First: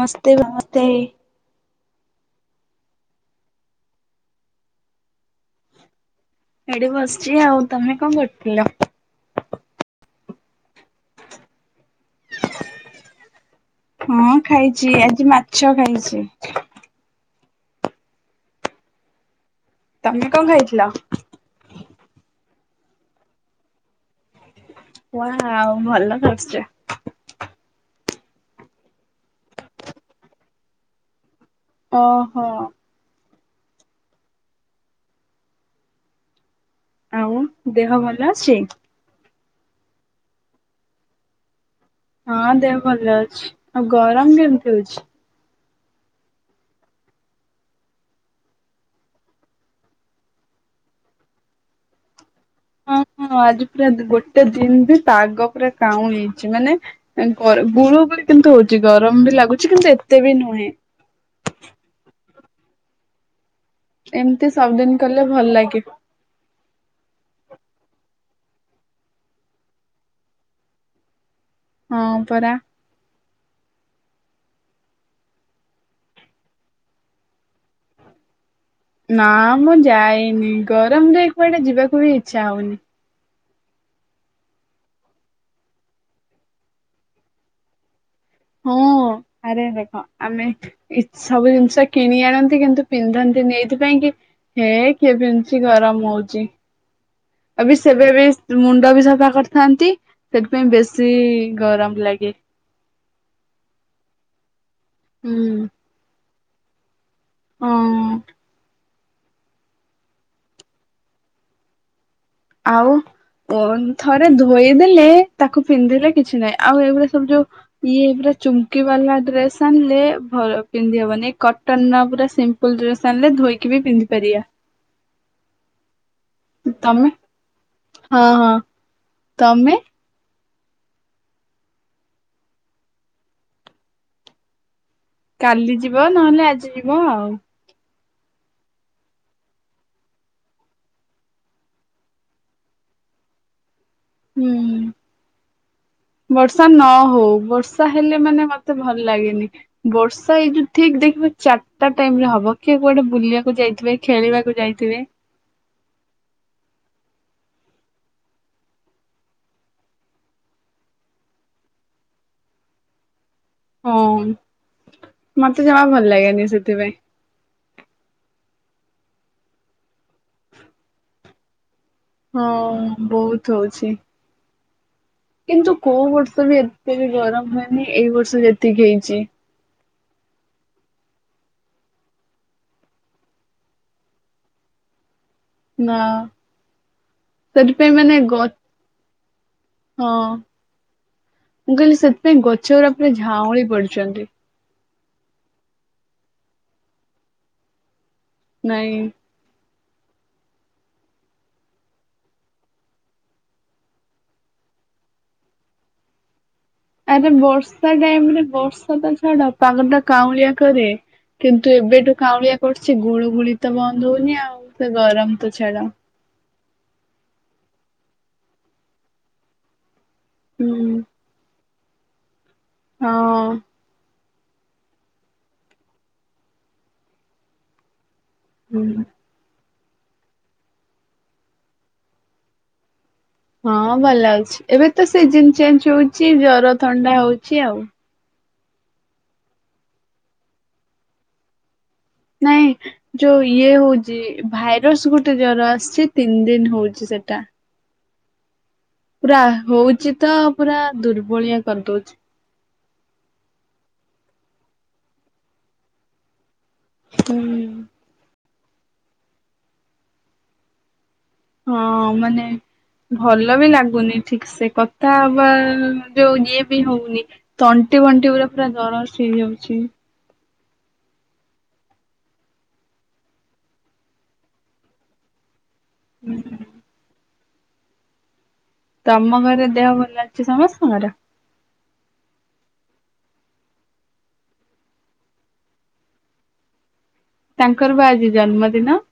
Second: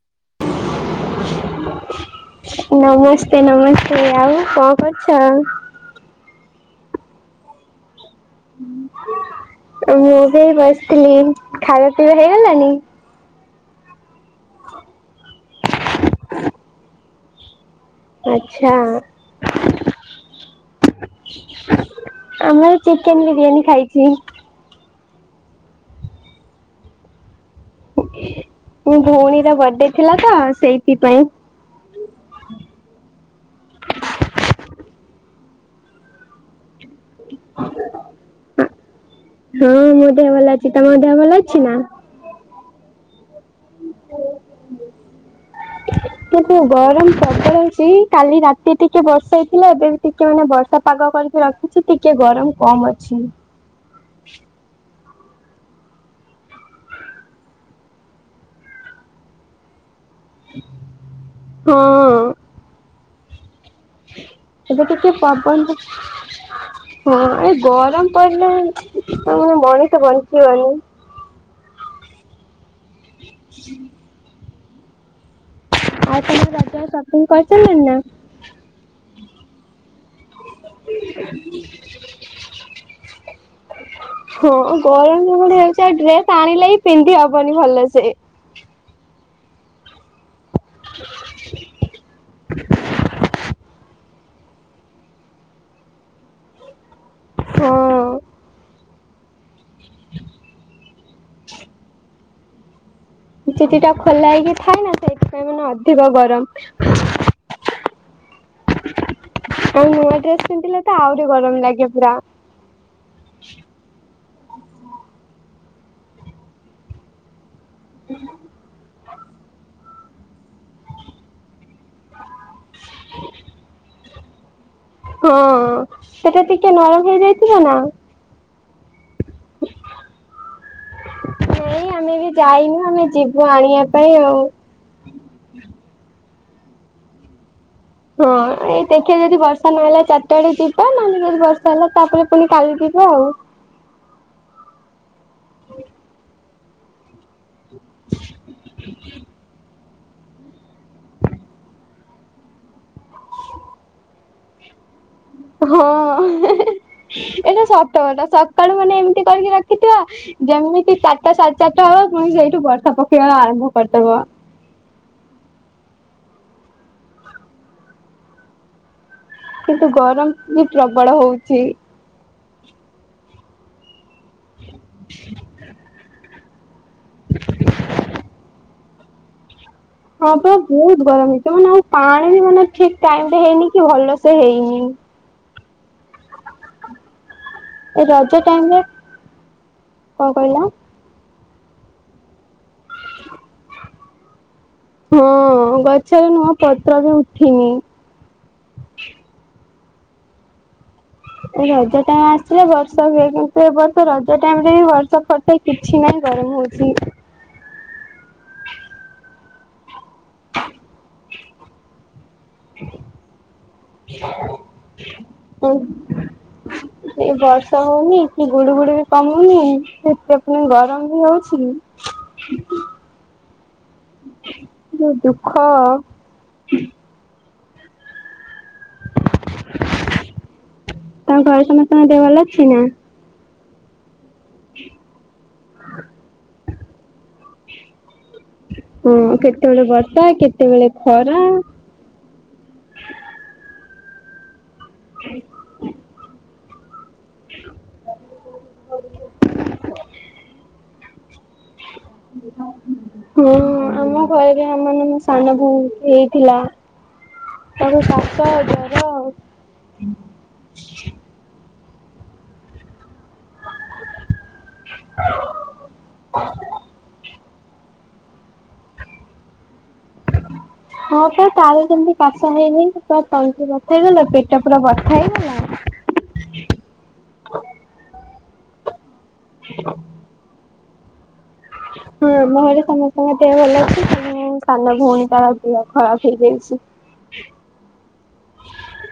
ନମସ୍ତେ [inaudible] ନମସ୍ତେ, ନମସ୍ତେ। ଆଉ କଣ କରୁଛ? ଏଠି ବସିଚି ଆଉ। ତମେ କଣ କରୁଥିଲ? ମୁଁ ସେଇ ବସିଥିଲି। ଖାଇବା ପିଇବା ହେଇଗଲାଣିି? ହଁ ଖାଇଛି। ଆଜି ମାଛ ଖାଇଛି। ଆଛା। ତମେ କଣ ଖାଇଥିଲ? ଆମର ଚିକେନ ବିରିୟାନୀ ଖାଇଛି। ଉଆଓ ଭଲ କରୁଛ। ମୋ ଭଉଣୀର ବଡେ ଥିଲା ତ, ସେଇଥିପାଇଁ। ଓହୋ। ଆଉ, ଦେହ ଭଲ ଅଛି? ହଁ ମୋ ଦେହ ଭଲ ଅଛି। ତମ ଦେହ ଭଲ ଅଛି ନା। ହଁ ଦେହ ଭଲ ଅଛି। ଆଉ ଗରମ କେମିତି ହଉଛି? କିନ୍ତୁ ଗରମ ପ୍ରବଳ ହୋଉଛି କାଲି ରାତି ଟିକେ ବର୍ଷା ହେଇଥିଲା ଏବେ ଟିକେ ମାନେ ବର୍ଷା ପାଗ କରିକି ରଖିଛି ଟିକେ ଗରମ କମ୍ ହଁ ଅଛି। ହଁ ଆଜି ପୁରା ଗୋଟେ ଦିନ୍ ବି ପାଗ ପୁରା କାଉଁଳେଇଚି ମାନେ ଆଁ ଗର ଗୁଳୁ ଗୁଳି କିନ୍ତୁ ହଉଛି ଗରମ ବି ଲାଗୁଛି କିନ୍ତୁ ଏତେ ବି ନୁହେଁ। ହଁ ଏମିତି ଏବେ ସବୁଦିନ ଟିକେ କଲେ ଭଲ ପବନ ଲାଗେ। ହଁ ଏ ଗରମ ପଡ଼ିଲେ ଆଉ ମଣିଷ ବଞ୍ଚିବନି। ହଁ ପରା। ହୁଁ [unintelligible] ଆଉ ସବୁ ରଜର ସପିଂ କରି ସାରିଲେଣି ନା। ନା ମୁଁ ଯାଇନି ଗରମରେ କୁଆଡେ ଯିବାକୁ ବି ଇଛା ହଉନି। ହଁ ଗରମ ଯୋଉଁଭଳିଆ ହଉଛି ଆଉ ଡ୍ରେସ ଆଣିଲେ ହିଁ ପିନ୍ଧି ହବନି ଭଲ ସେ। ହଁ ଆରେ ଦେଖ ଆମେ ଏ ସବୁ ଜିନିଷ କିଣି ଆଣନ୍ତି କିନ୍ତୁ ପିନ୍ଧନ୍ତିନି ଏଇଥିପାଇଁ କି ହେ କିଏ ପିନ୍ଧୁଛି ଗରମ ହଉଛି। ଆ ବି ହଁ ସେବେ ବି ମୁଣ୍ଡ ବି ସଫା କରିଥାନ୍ତି ସେଥିପାଇଁ ବେଶୀ ଗରମ ଲାଗେ। ଚୁଟିଟା ଖୋଲା ହେଇକି ଥାଏ ନା ସେଇଥିପାଇଁ ମାନେ ହୁଁ ଅଧିକ ଗରମ ହଁ। ଆଉ ନୂଆ ଡ୍ରେସ୍ ପିନ୍ଧିଲେ ତ ଆହୁରି ଗରମ ଲାଗେ ପୁରା। ଆଉ। ଓନ ଥରେ ଧୋଇଦେଲେ ତାକୁ ପିନ୍ଧିଲେ କିଛି ନାହିଁ ଆଉ ଏଇଗୁଡା ସବୁ ଯୋଉ ଇଏ ପୁରା ଚୁମ୍କି ବାଲା ଡ୍ରେସ୍ ଆଣିଲେ ଭଲ ପିନ୍ଧି ହବନି ଏ କଟ- କଟନର ପୁରା ସିମ୍ପୁଲ ଡ୍ରେସ୍ ଆଣିଲେ ଧୋଇକି ବି ପିନ୍ଧି ପାରିବା। ହଁ ସେଟା ଟିକେ ନରମ ତମେ ହେଇଯାଇଥିବ ନା। ହଁ ହଁ ତମେ ନାଇଁ ଆମେ ବି ଯାଇନୁ ଆମେ ଯିବୁ ଆଣିବା ପାଇଁ ଆଉ। କାଲି ଯିବ ନହେଲେ ଆଜି ଯିବ ଆଉ। ହଁ ଏଇ ଦେଖିବା ଯଦି ବର୍ଷା ନହେଲା ଚାରିଟା ବେଳେ ଯିବା ନହେଲେ ଯଦି ବର୍ଷା ହେଲା ତାପରେ ପୁଣି କାଲି ଯିବା ଆଉ। ହୁଁ। ଆଉ। ବର୍ଷା ନ ହଉ ବର୍ଷା ହେଲେ ମାନେ ମତେ ଭଲ ଲାଗେନି। ବର୍ଷା ଏଇ ଯୋଉ ଠିକ୍ ଦେଖିବ ଚାରିଟା ଟାଇମରେ ହବ କିଏ କୁଆଡେ ବୁଲିବାକୁ ଯାଇଥିବେ ଖେଳିବାକୁ ଯାଇଥିବେ। ହଁ ଏଇଟା ସତ କଥା ସକାଳୁ ମାନେ ଏମିତି କରିକି ରଖିଥିବ ଯେମିତି ଚାରିଟା ସାଢେ ଚାରିଟା ହେବ ପୁଣି ସେଇଠୁ ବର୍ଷା ପକେଇବା ଆରମ୍ଭ। ହଁ କରିଦବ। ମତେ ଜମା ଭଲ ଲାଗେନି ସେଥିପାଇଁ। କିନ୍ତୁ ଗରମ ବି ପ୍ରବଳ ହଉଚି। ହଁ ବହୁତ ହଉଛି। ହଁ [unintelligible] କିନ୍ତୁ କୋଉ ବର୍ଷ ବି ଏତେ ବି ଗରମ ହୁଏନି ଏଇ ବର୍ଷ ଯେତିକି ହେଇଛି। ହଁ ପା ବହୁତ ଗରମ ହେଇଚି ମାନେ ପାଣି ବି ମାନେ ଠିକ୍ ଟାଇମରେ ହେଇନି କି ଭଲସେ ହେଇନି। ନା। ସେଥିପାଇଁ ଏ ମାନେ ରଜ ଗ ଟାଇମରେ ହଁ। କଣ କହିଲ? ମୁଁ କହିଲି ସେଥିପାଇଁ ଗଛ ଉରା ପୁରା ଝାଉଁଳି ପଡୁଚନ୍ତି। ହଁ ଗଛରେ ନୂଆ ପତ୍ର ବି ଉଠିନି। ନାଇଁ। ଏ ରଜ ଟାଇମ ଆସିଲେ ବର୍ଷା ହୁଏ କିନ୍ତୁ ଏ ବର୍ଷ ରଜ ଟାଇମ ରେ ବି ବର୍ଷା ସା କିଛି ନାହିଁ ଗରମ ହଉଛି। ଆରେ ବର୍ଷା ଟାଇମ ରେ ବର୍ଷା ତ ଛାଡ ପାଗ ଟା କାଉଁଳିଆ କରେ। କିନ୍ତୁ ଏବେଠୁ କାଉଁଳିଆ କରୁଛି ଗୁଳୁ ଗୁଳି ତ ବନ୍ଦ ହଉନି ଆଉ ଗରମ ତ ଛାଡ। ସେ ବର୍ଷା ହଉନି କି ଗୁଡୁ ଗୁଳି ବି କମୁନି। ସେ ପୁଣି ହୁଁ ଗରମ ବି ହଉଛି। ହଁ। ଯୋଉ ଦୁଃଖ ହୁଁ। ତମ ଘରେ ସମସ୍ତଙ୍କ ଦେହ ଭଲ ଅଛିନା? ହଁ ଭଲ ଅଛି ଏବେ ତ ସିଜନ ଚେଞ୍ଜ ହଉଛି ଜର ଥଣ୍ଡା ହଉଛି ଆଉ। ହଁ କେତେବେଳେ ବର୍ଷା କେତେବେଳେ ଖରା। ନାଇଁ ଯୋଉ ଇଏ ହଉଛି ଭାଇରସ ଗୋଟେ ଜର ଆସିଛି। ତିନି ଦିନ ହଉଛି ସେଟା। ପୁରା ହଉଚି ତ ପୁରା ଦୁର୍ବଳିଆ କରିଦଉଛି। ହୁଁ ଆମ ଘରେରେ ମାନେ ମୋ ସାନ ଭଉଣୀ ହେଇଥିଲା। ହୁଁ। ତାକୁ କାଶ ଜର। ହଁ ମାନେ ଭଲ ବି ଲାଗୁନି ଠିକ ସେ କଥା ହବା ଉ ଇଏ ବି ହଉନି ତଣ୍ଟି ବଣ୍ଟି ପୁରା ପୁରା ଜରସ୍ ହେଇଯାଉଛି। ହଁ ବା ତାର ଯେମିତି କାଶ ହେଇନି ପୁରା ତଣ୍ଟି ବଥା ହେଇଗଲା ପେଟ ପୁରା ବଥା ହେଇଗଲା। ହୁଁଁ। ତମ ଘରେ ଦେହ ଭଲ ଅଛି ସମସ୍ତଙ୍କର? ହୁଁ ଆମ ଘରେ ସମସ୍ତଙ୍କ ଦେହ ଭଲ ଅଛିତମେ ସାନ ଭଉଣୀ ତାର ଦେହ ଖରାପ ହେଇଯାଇଛି। ତାଙ୍କର ବା ଆଜି ଜନ୍ମଦିନ।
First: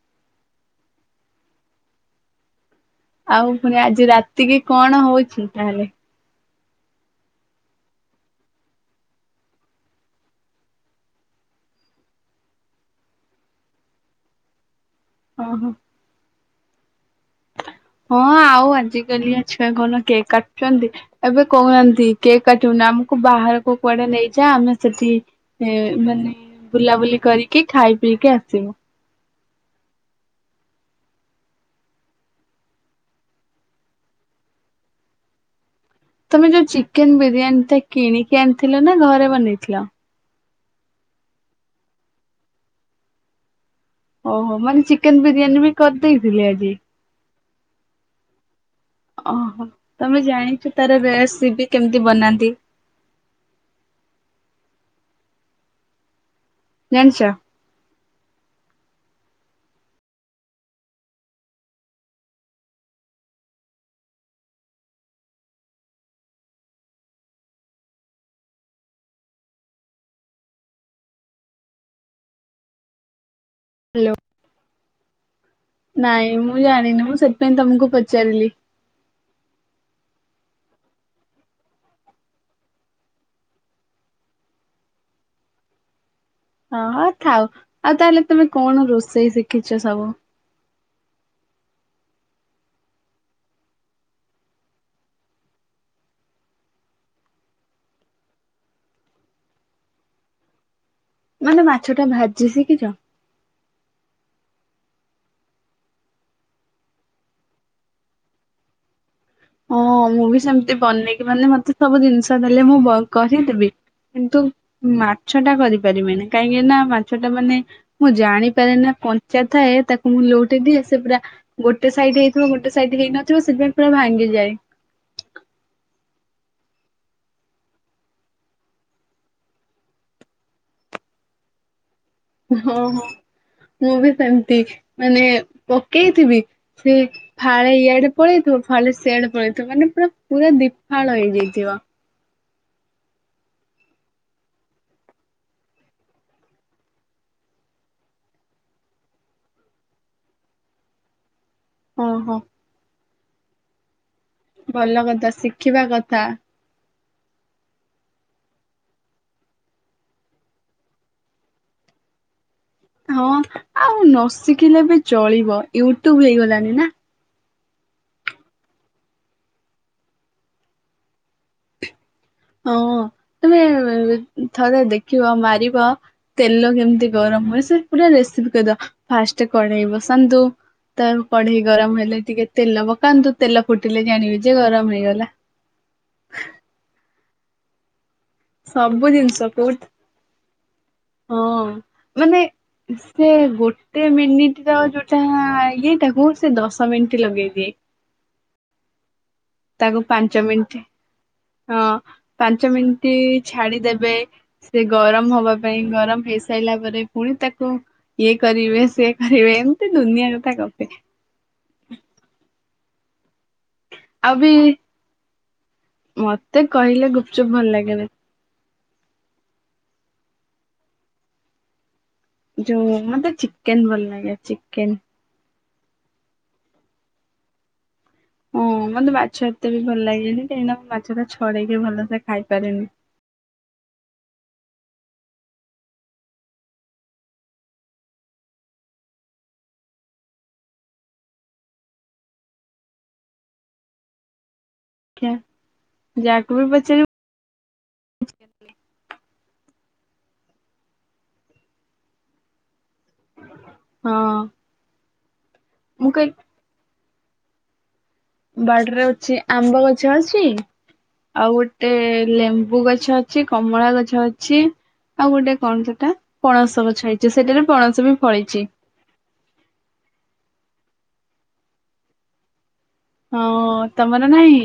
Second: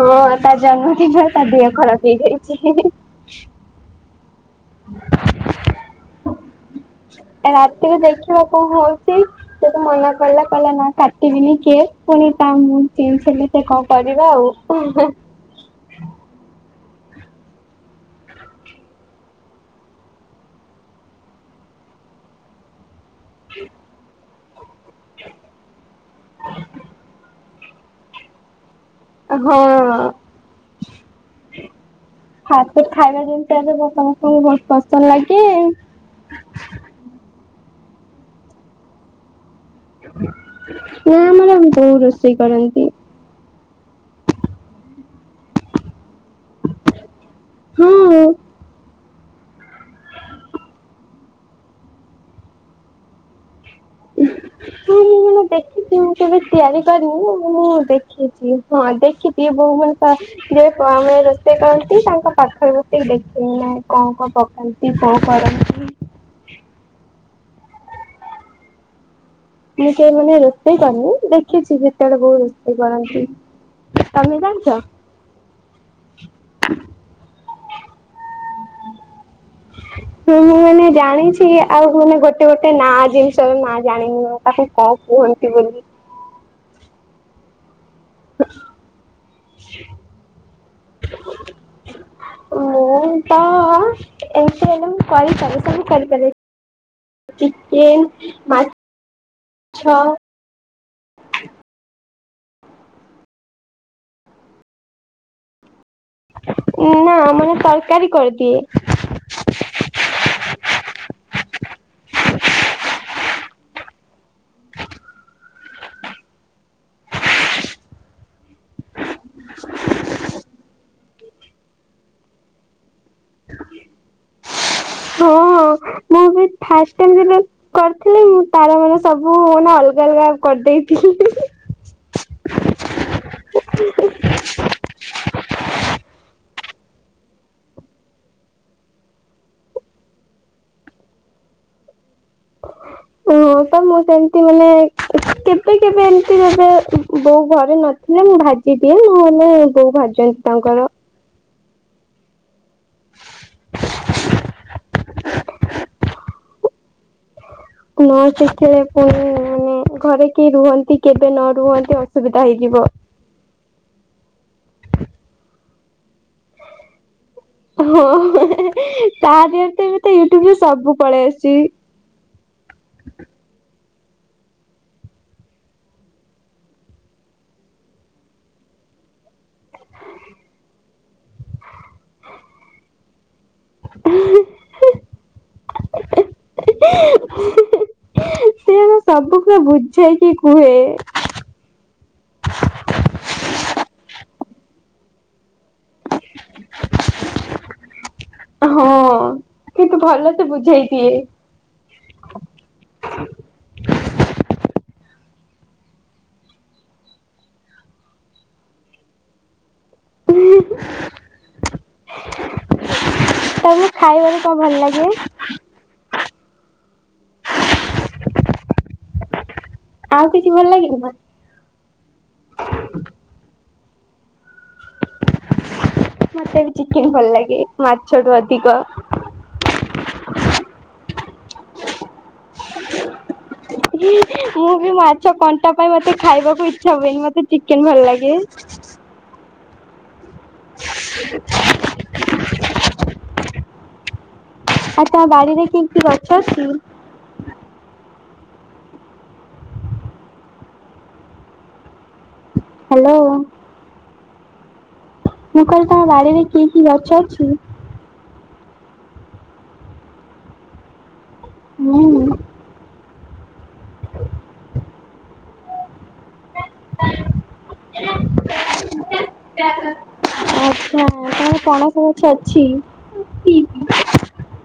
ହଁ ତା ଜନ୍ମଦିନରେ ତା ଦେହ ଖରାପ ହେଇଯାଇଛି। ଆଉ ପୁଣି ଆଜି ରାତିକି କଣ ହଉଛି ତାହେଲେ। ରାତିରେ ଦେଖିବା କଣ ହଉଛି। ସେଏତ ମନା କଲା କହିଲା ନା କାଟିବିନି କିଏ ପୁଣି ତା ମୁଁ କିଣିଥିଲି। ସେ କଣ କରିବା ଆଉ। ଓଁ ହ। ହଁ ଆଉ ଆଜ କାଲିଆ ଛୁଆ କଣ କେକ୍ କାଟୁଛନ୍ତି। ଏବେ କହୁନାହାନ୍ତି କେକ୍ କାଟିବନାମ ବାହାରକୁ କୁଆଡେ ନେଇଯା ଆମେ ସେଠି ମାନେ ବୁଲାବୁଲି କରି କି ଖାଇ ପିଇକି ଆସିବୁ। ହଁ। ହ ଖାଇବା ଯେମିତି ଏବେ ବ ସମସ୍ତଙ୍କୁ ବହୁତ ପସନ୍ଦ ଲାଗେ। ତମେ ଯୋଉ ଚିକେନ ବିରିୟାନୀ ଟା କିଣିକି ଆଣିଥିଲ ନା ଘରେ ବନେଇଥିଲ? ନା ଆମର ବୋଉ ରୋଷେଇ କରନ୍ତି। ଓହୋ, ମାନେ ଚିକେନ ବିରିୟାନୀ ବି କରିଦେଇଥିଲି ଆଜି। ହଁ। ଅ ହ ତମେ ଜାଣିଛ ତାର ରେସିପି କେମିତି ବନାନ୍ତି? ହଁ ମୁୁ ମାନେ ଦେଖିଛି ମୁ କେବେ ତିଆରି ଜାଣିଛ? କରିନି ମୁଁ ଦେଖ ଦେଖିଛି ହଁ ଦେଖିଛି ବୋଉ [unintelligible] ଯେ ଆମେ ରୋଷେଇ କରନ୍ତି ତାଙ୍କ ପାଖରେ ବସିକି ଟ ଦେଖେଇ ନାଇଁ କଁ କଁ ପକାନ୍ତି। ସେ କଣ କରନ୍ତି? ମୁଁ କେହି ମାନେ ରୋଷେଇ କରିନି, ଦେଖିଛି ଯେତେବେଳେ ବଉ ରୋଷେଇ କରନ୍ତି। ହ୍ୟାଲୋ। ତମେ ଜାଣିଚ? ନାଇଁ ମୁଁ ଜାଣିନି? ମୁଁ ସେଥିପାଇଁ ତମକୁ ପଚାରିଲି। ହ ହଁ, ମୁଁ ମାନେ ଜାଣିଛି, ଆଉ ମାନେ ଗୋଟେ ଗୋଟେ ନା ଜିନିଷ ନା ଜାଣିନି? ତାକୁ କଣ କୁହନ୍ତି ବୋଲି? ହଁ, ହଁ ଥାଉ ଆଉ ତାହେଲେ, ତମେ କଣ ରୋଷେଇ ଶିଖିଛ ସବୁ? ମୁଁ, ତ ଏମିତି ହେଲେ ମୁଁ କରିପାରେ ସବୁ କରିପାରେ। ଚିକେନ୍ ମାଛ-ଅ। ମାନେ ମାଛ ଟା ଭାଜି ଶିଖିଛ? ନା ମାନେ ତରକାରୀ କରିଦିଏ। ହଁ, ମୁଁ ବି ସେମତି ବନେଇକି, ମାନେ ମତେ ସବୁ ଜିନିଷ ଦେଲେ ମୁଁ କରିଦେବି। କିନ୍ତୁ ମାଛ ଟା କରିପାରିବିନି। କାହିଁକି ନା ମାଛ ଟା ମାନେ ମୁଁ ଜାଣିପାରେ ନା କଞ୍ଚା ଥାଏ, ତାକୁ ମୁଁ ଲୋଉଟେଇ ଦିଏ ସେ ପୁରା ଗୋଟେ ସାଇଡ୍ ହେଇଥିବ। ଗୋଟେ ସାଇଡ୍ ହେଇନଥିବ ସେଥିପାଇଁ ପୁରା ଭାଙ୍ଗିଯାଏ। ହଁ, ମୁଁ ବି ଫାଷ୍ଟ୍ ଟାଇମ୍ ଯେବେ କରିଥିଲି, ମୁଁ ତାର ମାନେ ସବୁ ମାନେ ଅଲଗା ଅଲଗା କରିଦେଇଥିଲି? ହଁ, ହଁ ମୁଁ ବି ସେମିତି। ମାନେ ପକେଇଥିବି ସେ ଫାଳେ ଇଆଡେ ପଳେଇଥିବ, ଫାଳେ ସିଆଡେ ପଳେଇଥିବ, ମାନେ ପୁରା ପୁରା ଦିଫାଳ ହେଇଯାଇଥିବ। ଓ ତ ମୁଁ ସେମିତି ମାନେ କେବେ କେବେ ଏମତି ଏବେ ବୋଉ ଘରେ ନ ନାଇଁ ମୁଁ ଭାଜି ଦିଏ। ନହେଲେ ବୋଉ ଭାଜିନ୍ତି ତାଙ୍କର। ହଁ, ହଁ। ଭଲ କଥା ଶିଖିବା କଥା। ନ ଶଖିଲେ ପୁଣି ମାନେ ଘରେ କେ ରୁହନ୍ତି, କେବେ ନ ରୁହନ୍ତି, ଅସୁବିଧା ହେଇଯିବ। ହଁ, ଆଉ ନ ଶିଖିଲେ ବି ଚଳିବ। ୟୁଟ୍ୟୁବ୍ ହେଇଗଲାଣିି ନା! ହଁ, [unintelligible] ତା ଦିହରେ ତ ଏବେ ତ ୟୁଟ୍ୟୁବରେ ସବୁ ପଳେଇ ଆସୁଛି। ହଁ, ତମେ ଥରେ ଦେଖିବ ମାରିବ। ତେଲ କେମିତି ଗରମ ହୁଏ, ସେ ପୁରା ରେସିପି କହିଦ, ଫାଷ୍ଟ କଣେଇ ବସାନ୍ତୁ। ତ କଢେଇ ଗରମ ହେଲେ ଟିକେ ତେଲ ପକାନ୍ତୁ, ତେଲ ଫୁଟିଲେ ଜାଣିବି ଯେ ଗରମ ହେଇଗଲା। [unintelligible] ସେ ସବୁ ଜିନିଷ କୁଏ କୋଉଠି ବୁଝେଇକି କୁହେ। ହଁ, ମାନେ ସେ ଗୋଟେ ମିନିଟ୍ ର ଯୋଉଟା ଇଏଟା ମୁଁ ସେ ଦଶ ମିନ୍ଟି ଲଗେଇଦିଏ। ହଁ, କିନ୍ତୁ ତାକୁ ଭଲ ପାଞ୍ଚ ସେ ମିନିଟ ବୁଝେଇ ଦିଏ। ହଁ, ପାଞ୍ଚ ମିନ୍ଟି ଛାଡିଦେବେ। ସେ ଗରମ ହବା ପାଇଁ ଗରମ ହେଇସାଇଲା, ପରେ ପୁଣି ତାକୁ ଇଏ କରିବେ, ସେ କରିବେ, ଏମିତି ଦୁନିଆକଥା ଗପେ ତମକୁ ଆଉ ଖାଇବକୁ ବି କଣ ଭଲ ଲାଗେ? ମତେ କହିଲେ ଗୁପ୍ ଚୁପ୍ ଭଲ ଲାଗେରେ। ଆଉ କିଛି ଭଲ ଲାଗେନି ନା! ଯୋଉ ମତେ ଚିକେନ୍ ଭଲ ଲାଗେ, ଚିକେନ୍। ମତେ ବି ଚିକେନ୍ ଭଲ୍ ଲାଗେ। ମାଛ [unintelligible] ହଁ ମତେ ମାଛ ଏତେ ବି ଭଲ ଲାଗେନି କାହିଁକିନା ମୁଁ ମାଛଟା ଛଡେଇକି ଭଲସେ ଖାଇ ପାରେନି। [inaudible] ମୁଁ ବି ମାଛ କଣ୍ଟା ପାଇଁ ମତେ ଖାଇବାକୁ ଇଚ୍ଛା ହୁଏନି ମତେ ଚିକେନ୍ ଭଲ୍ ଲାଗେ। [inaudible] ତା ଖିଆ ବାଡିରେ କି କି ଗଛ ଯାହାକୁ ବି ଅଛି? ପଚାରିବ ହାଲୋ। ହଁ। ମୁଁ କହିଲି ତମ ବାରିରେ କି କି ଗଛ ଅଛି? ବାଡିରେ ଅଛି ଆମ୍ବ ଗଛ ଅଛି ଆଉ ଗୋଟେ ହୁଁ। ଲେମ୍ବୁ ଗଛ ଅ ଛି କମଳା ଗଛ ଅଛି ଆଉ ଗୋଟେ କଣ୍ ସେଟା ପଣସ ଗଛ ହେଇଚି ସେଥିରେ ପଣସ ବି ଫଳିଛି। ଆଚ୍ଛା ତାହାଲେ ପଣସ ଗଛ ଅଛି। ହଁ ତମର ନାହିଁ?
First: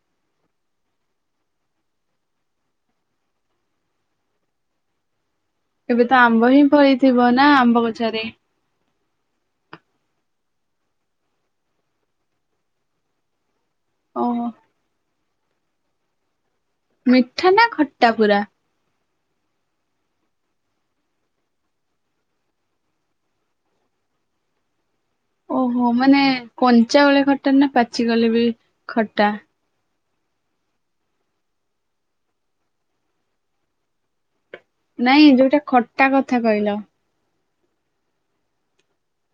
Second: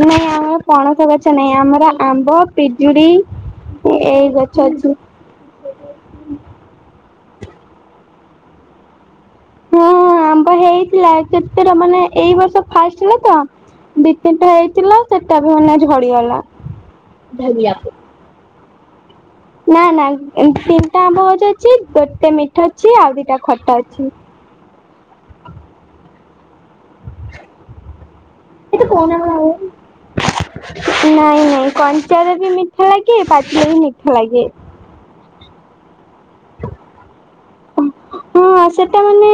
ନାହିଁ ଆମ ପଣସ ଗଛ ନାଇଁ ଆମର ଆମ୍ବ ପିଜୁଡି ଏଇ ଗଛ ଅଛି। ଏବେ ତ ଆମ୍ବ ହିଁ ଫଳିଥିବ ନା ଆମ୍ବ ଗଛରେ? ହଁ ଆମ୍ବ ହେଇଥିଲା କେତେଟା ମାନେ ଏଇ ବର୍ଷ ଫାଷ୍ଟ ଥିଲା ତ ଦିଇ ଓହୋ ତିନିଟା ହେଇଥିଲା ସେଟା ବି ମାନେ ଝଡିଗଲା। ମିଠା ନା ଖଟା ପୁରା? ନା ନା ତିନିଟା ଆମ୍ବ ଗଛ ଅଛି ଗୋଟେ ମିଠା ଅଛି ଆଉ ଦିଟା ଖଟା ଅଛି। ଓହୋ ମାନେ କଞ୍ଚା ବେଳେ ଖଟା ନା ପାଚି ଗଲେ ବି ଖଟା? ନାଇଁ ନାଇଁ କଞ୍ଚାରେ ବି ମିଠା ଲାଗେ ପାଚିଲେ ବି ମିଠା ଲାଗେ। ନାଇଁ ଯୋଉଟା ଖଟା କଥା କହିଲ। ହଁ ସେଟା ମାନେ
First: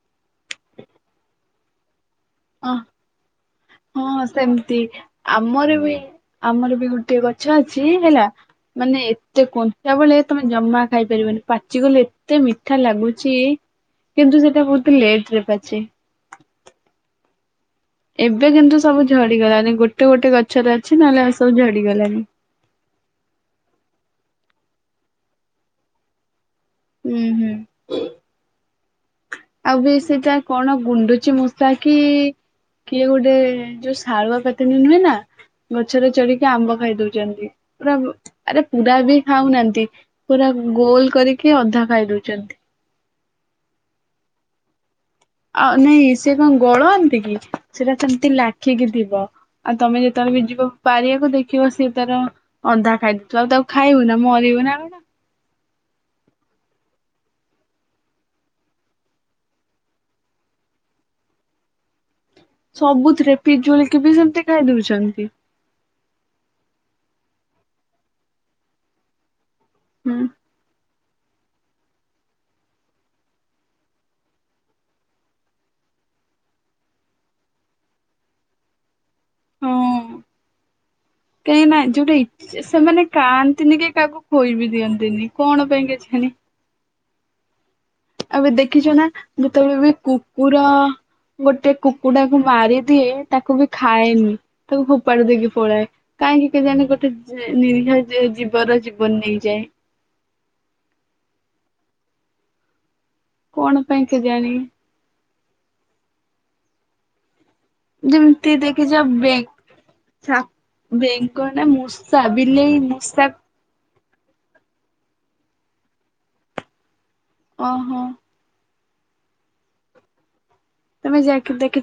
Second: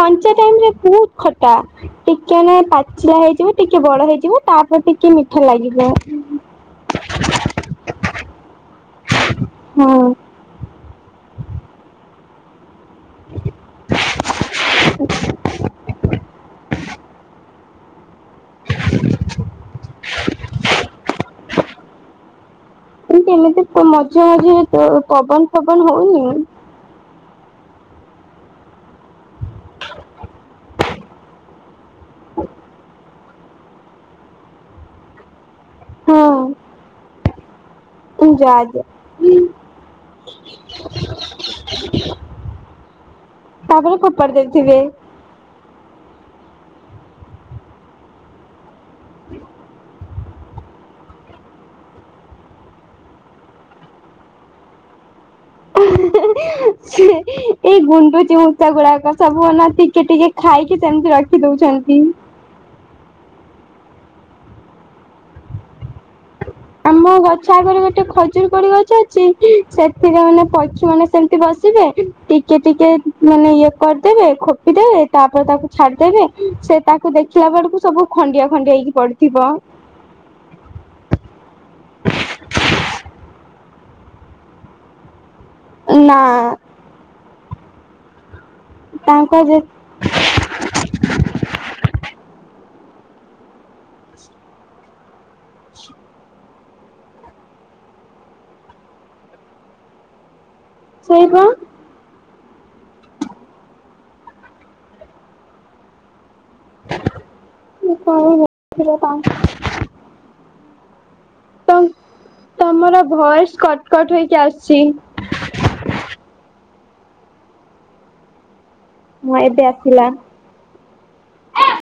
କଞ୍ଚା ଟାଇମ୍ ରେ ବହୁତ୍ ଖ ଟା ଟିକେ ମାନେ ଅ ପାଚିଲା ହେଇଯିବ ଟିକେ ବଡ ହଁ ହେଇଯିବ ସେମିତି ତାପରେ ଟିକେ ମିଠା ଆମର ଲାଗିବ। ବି ଆମର ବି ଗୁଟିଏ ଗଛ ଅଛି ହେଲା ମାନେ ଏତେ କଞ୍ଚା ହଁ ବେଳେ ତମେ ଜମା ଖାଇ ପାରିବନି ପାଚି ଗଲେ ଏତେ ମିଠା ଲାଗୁଚି କିନ୍ତୁ ସେଟା ବହୁତ୍ ଲେଟ୍ ରେ ପାଚେ। [inaudible] ଏବେ କିନ୍ତୁ ସବୁ ଝଡି ଗଲାଣିି ଗୋଟେ ଗୋଟେ ଗଛରେ ଅଛି ନହେଲେ ଆଉ ସବୁ ଝଡି ଗଲାଣି। କିନ୍ତୁ ଏମିତି ପୁ ମଜା [unintelligible] ପବନ ଫବନ ହଉନି। ଉଁ ହୁଁ। ଆଉ ବି ସେଇଟା କଣ ଗୁଣ୍ଡୁଚି ମୂଷା କି କିଏ ଗୋଟେ ଯୋଉ ସ୍ ଥାରୂଆପତିନି ନୁହେଁ ନା ଗଛରେ ଚଢିକି ହଁ ଆମ୍ବ ଖାଇ ଦଉଛନ୍ତି ପୁରା ଯା ଆରେ ଯା ପୁରା ବି ଖାଉନାହାନ୍ତି ପୁରା ଗୋଲ୍ କରିକି ଅଧା ଖାଇ ଦଉଚନ୍ତି। ତାପରେ ଫୋପାଡି ଦେଇଥିବେ। ଅ ନାଇଁ ସେ କଣ ଗଳନ୍ତି କି ସେ ବା ସେମ୍ତି ଲାଖିକି ଥିବ। ଆଉ ତମେ ଯେତେଅଳେ ବି ଯିବ ପାରିଆକୁ ଦେଖିବ ସେ ତାର ଅଧା ଖାଇ ଦେଇଥିବ ଆଉ ତାକୁ ଖାଇବୁ ନା ମରିବୁ ନା କଣ? [inaudible] ଏଇ ଗୁଣ୍ଡୁଚି ମୂଷା ଗୁଡାକ ସବୁ ଅନା ଟିକେ ଟିକେ ଖାଇକି ସେମ୍ତି ରଖି ଦଉଛନ୍ତି। ସବୁଥିରେ ପିଜୁଳିି କି ବି ସେମ୍ତି ଖାଇ ଦଉଛନ୍ତି। ଆମ ଗଛ ଆଗରେ ଗୋଟେ ଖଜୁରୀ କୋଳି ଗଛ ଅଛି ହୁଁ। ସେଥିରେ ଆମେ ସେମିତି ବସିବେ ଟିକେ ଟିକେ ମାନେ ଇଏ କରିଦେବେ ଖୋପିଦେବେ ତାପରେ ତାକୁ ଛାଡିଦେବେ ସେ ତାକୁ ଦେଖିଲା ବେଳକୁ ସବୁ ଖଣ୍ଡିଆ ଖଣ୍ଡିଆ ହେଇକି ପଡିଥିବ। କେହି ନାହିଁ, ଯୋଉଟା ସେମାନେ କାଆନ୍ତିନି କି କାହାକୁ ଖୋଇ ବିି ଦିଅନ୍ତିନି। କଣ ପାଇଁ ନା କେଜାଣି? ଏବେ ଦେଖିଛ ନା ତାଙ୍କ ଯେ ଯେତେବେଳେ ବି କୁକୁର ଗୋଟେ କୁକୁଡାକୁ ମାରିଦିଏ ତାକୁ ବି ଖାଏନି ତାକୁ ଫୋପାଡ଼ି ଦେଇକି ପଳାଏ। କାହିଁକି କେଜାଣି ଗୋଟେ ନିରିହ ଜୀବର ଜୀବନ ନେଇଯାଏ। ସେଇପା। କଣ ପାଇଁ କେଜାଣି? [unintelligible] ଯେମିତି ଦେଖିଛ ବେ ବେଙ୍ଗ ନା ମୂଷା ବିଲେଇ ତମର ମୂଷା କୁ ଭଏସ [unintelligible] ଓହୋ। ହଁ, ଏବେ ଆସିଲା। ତମେ ଯାଇକି ଦେଖି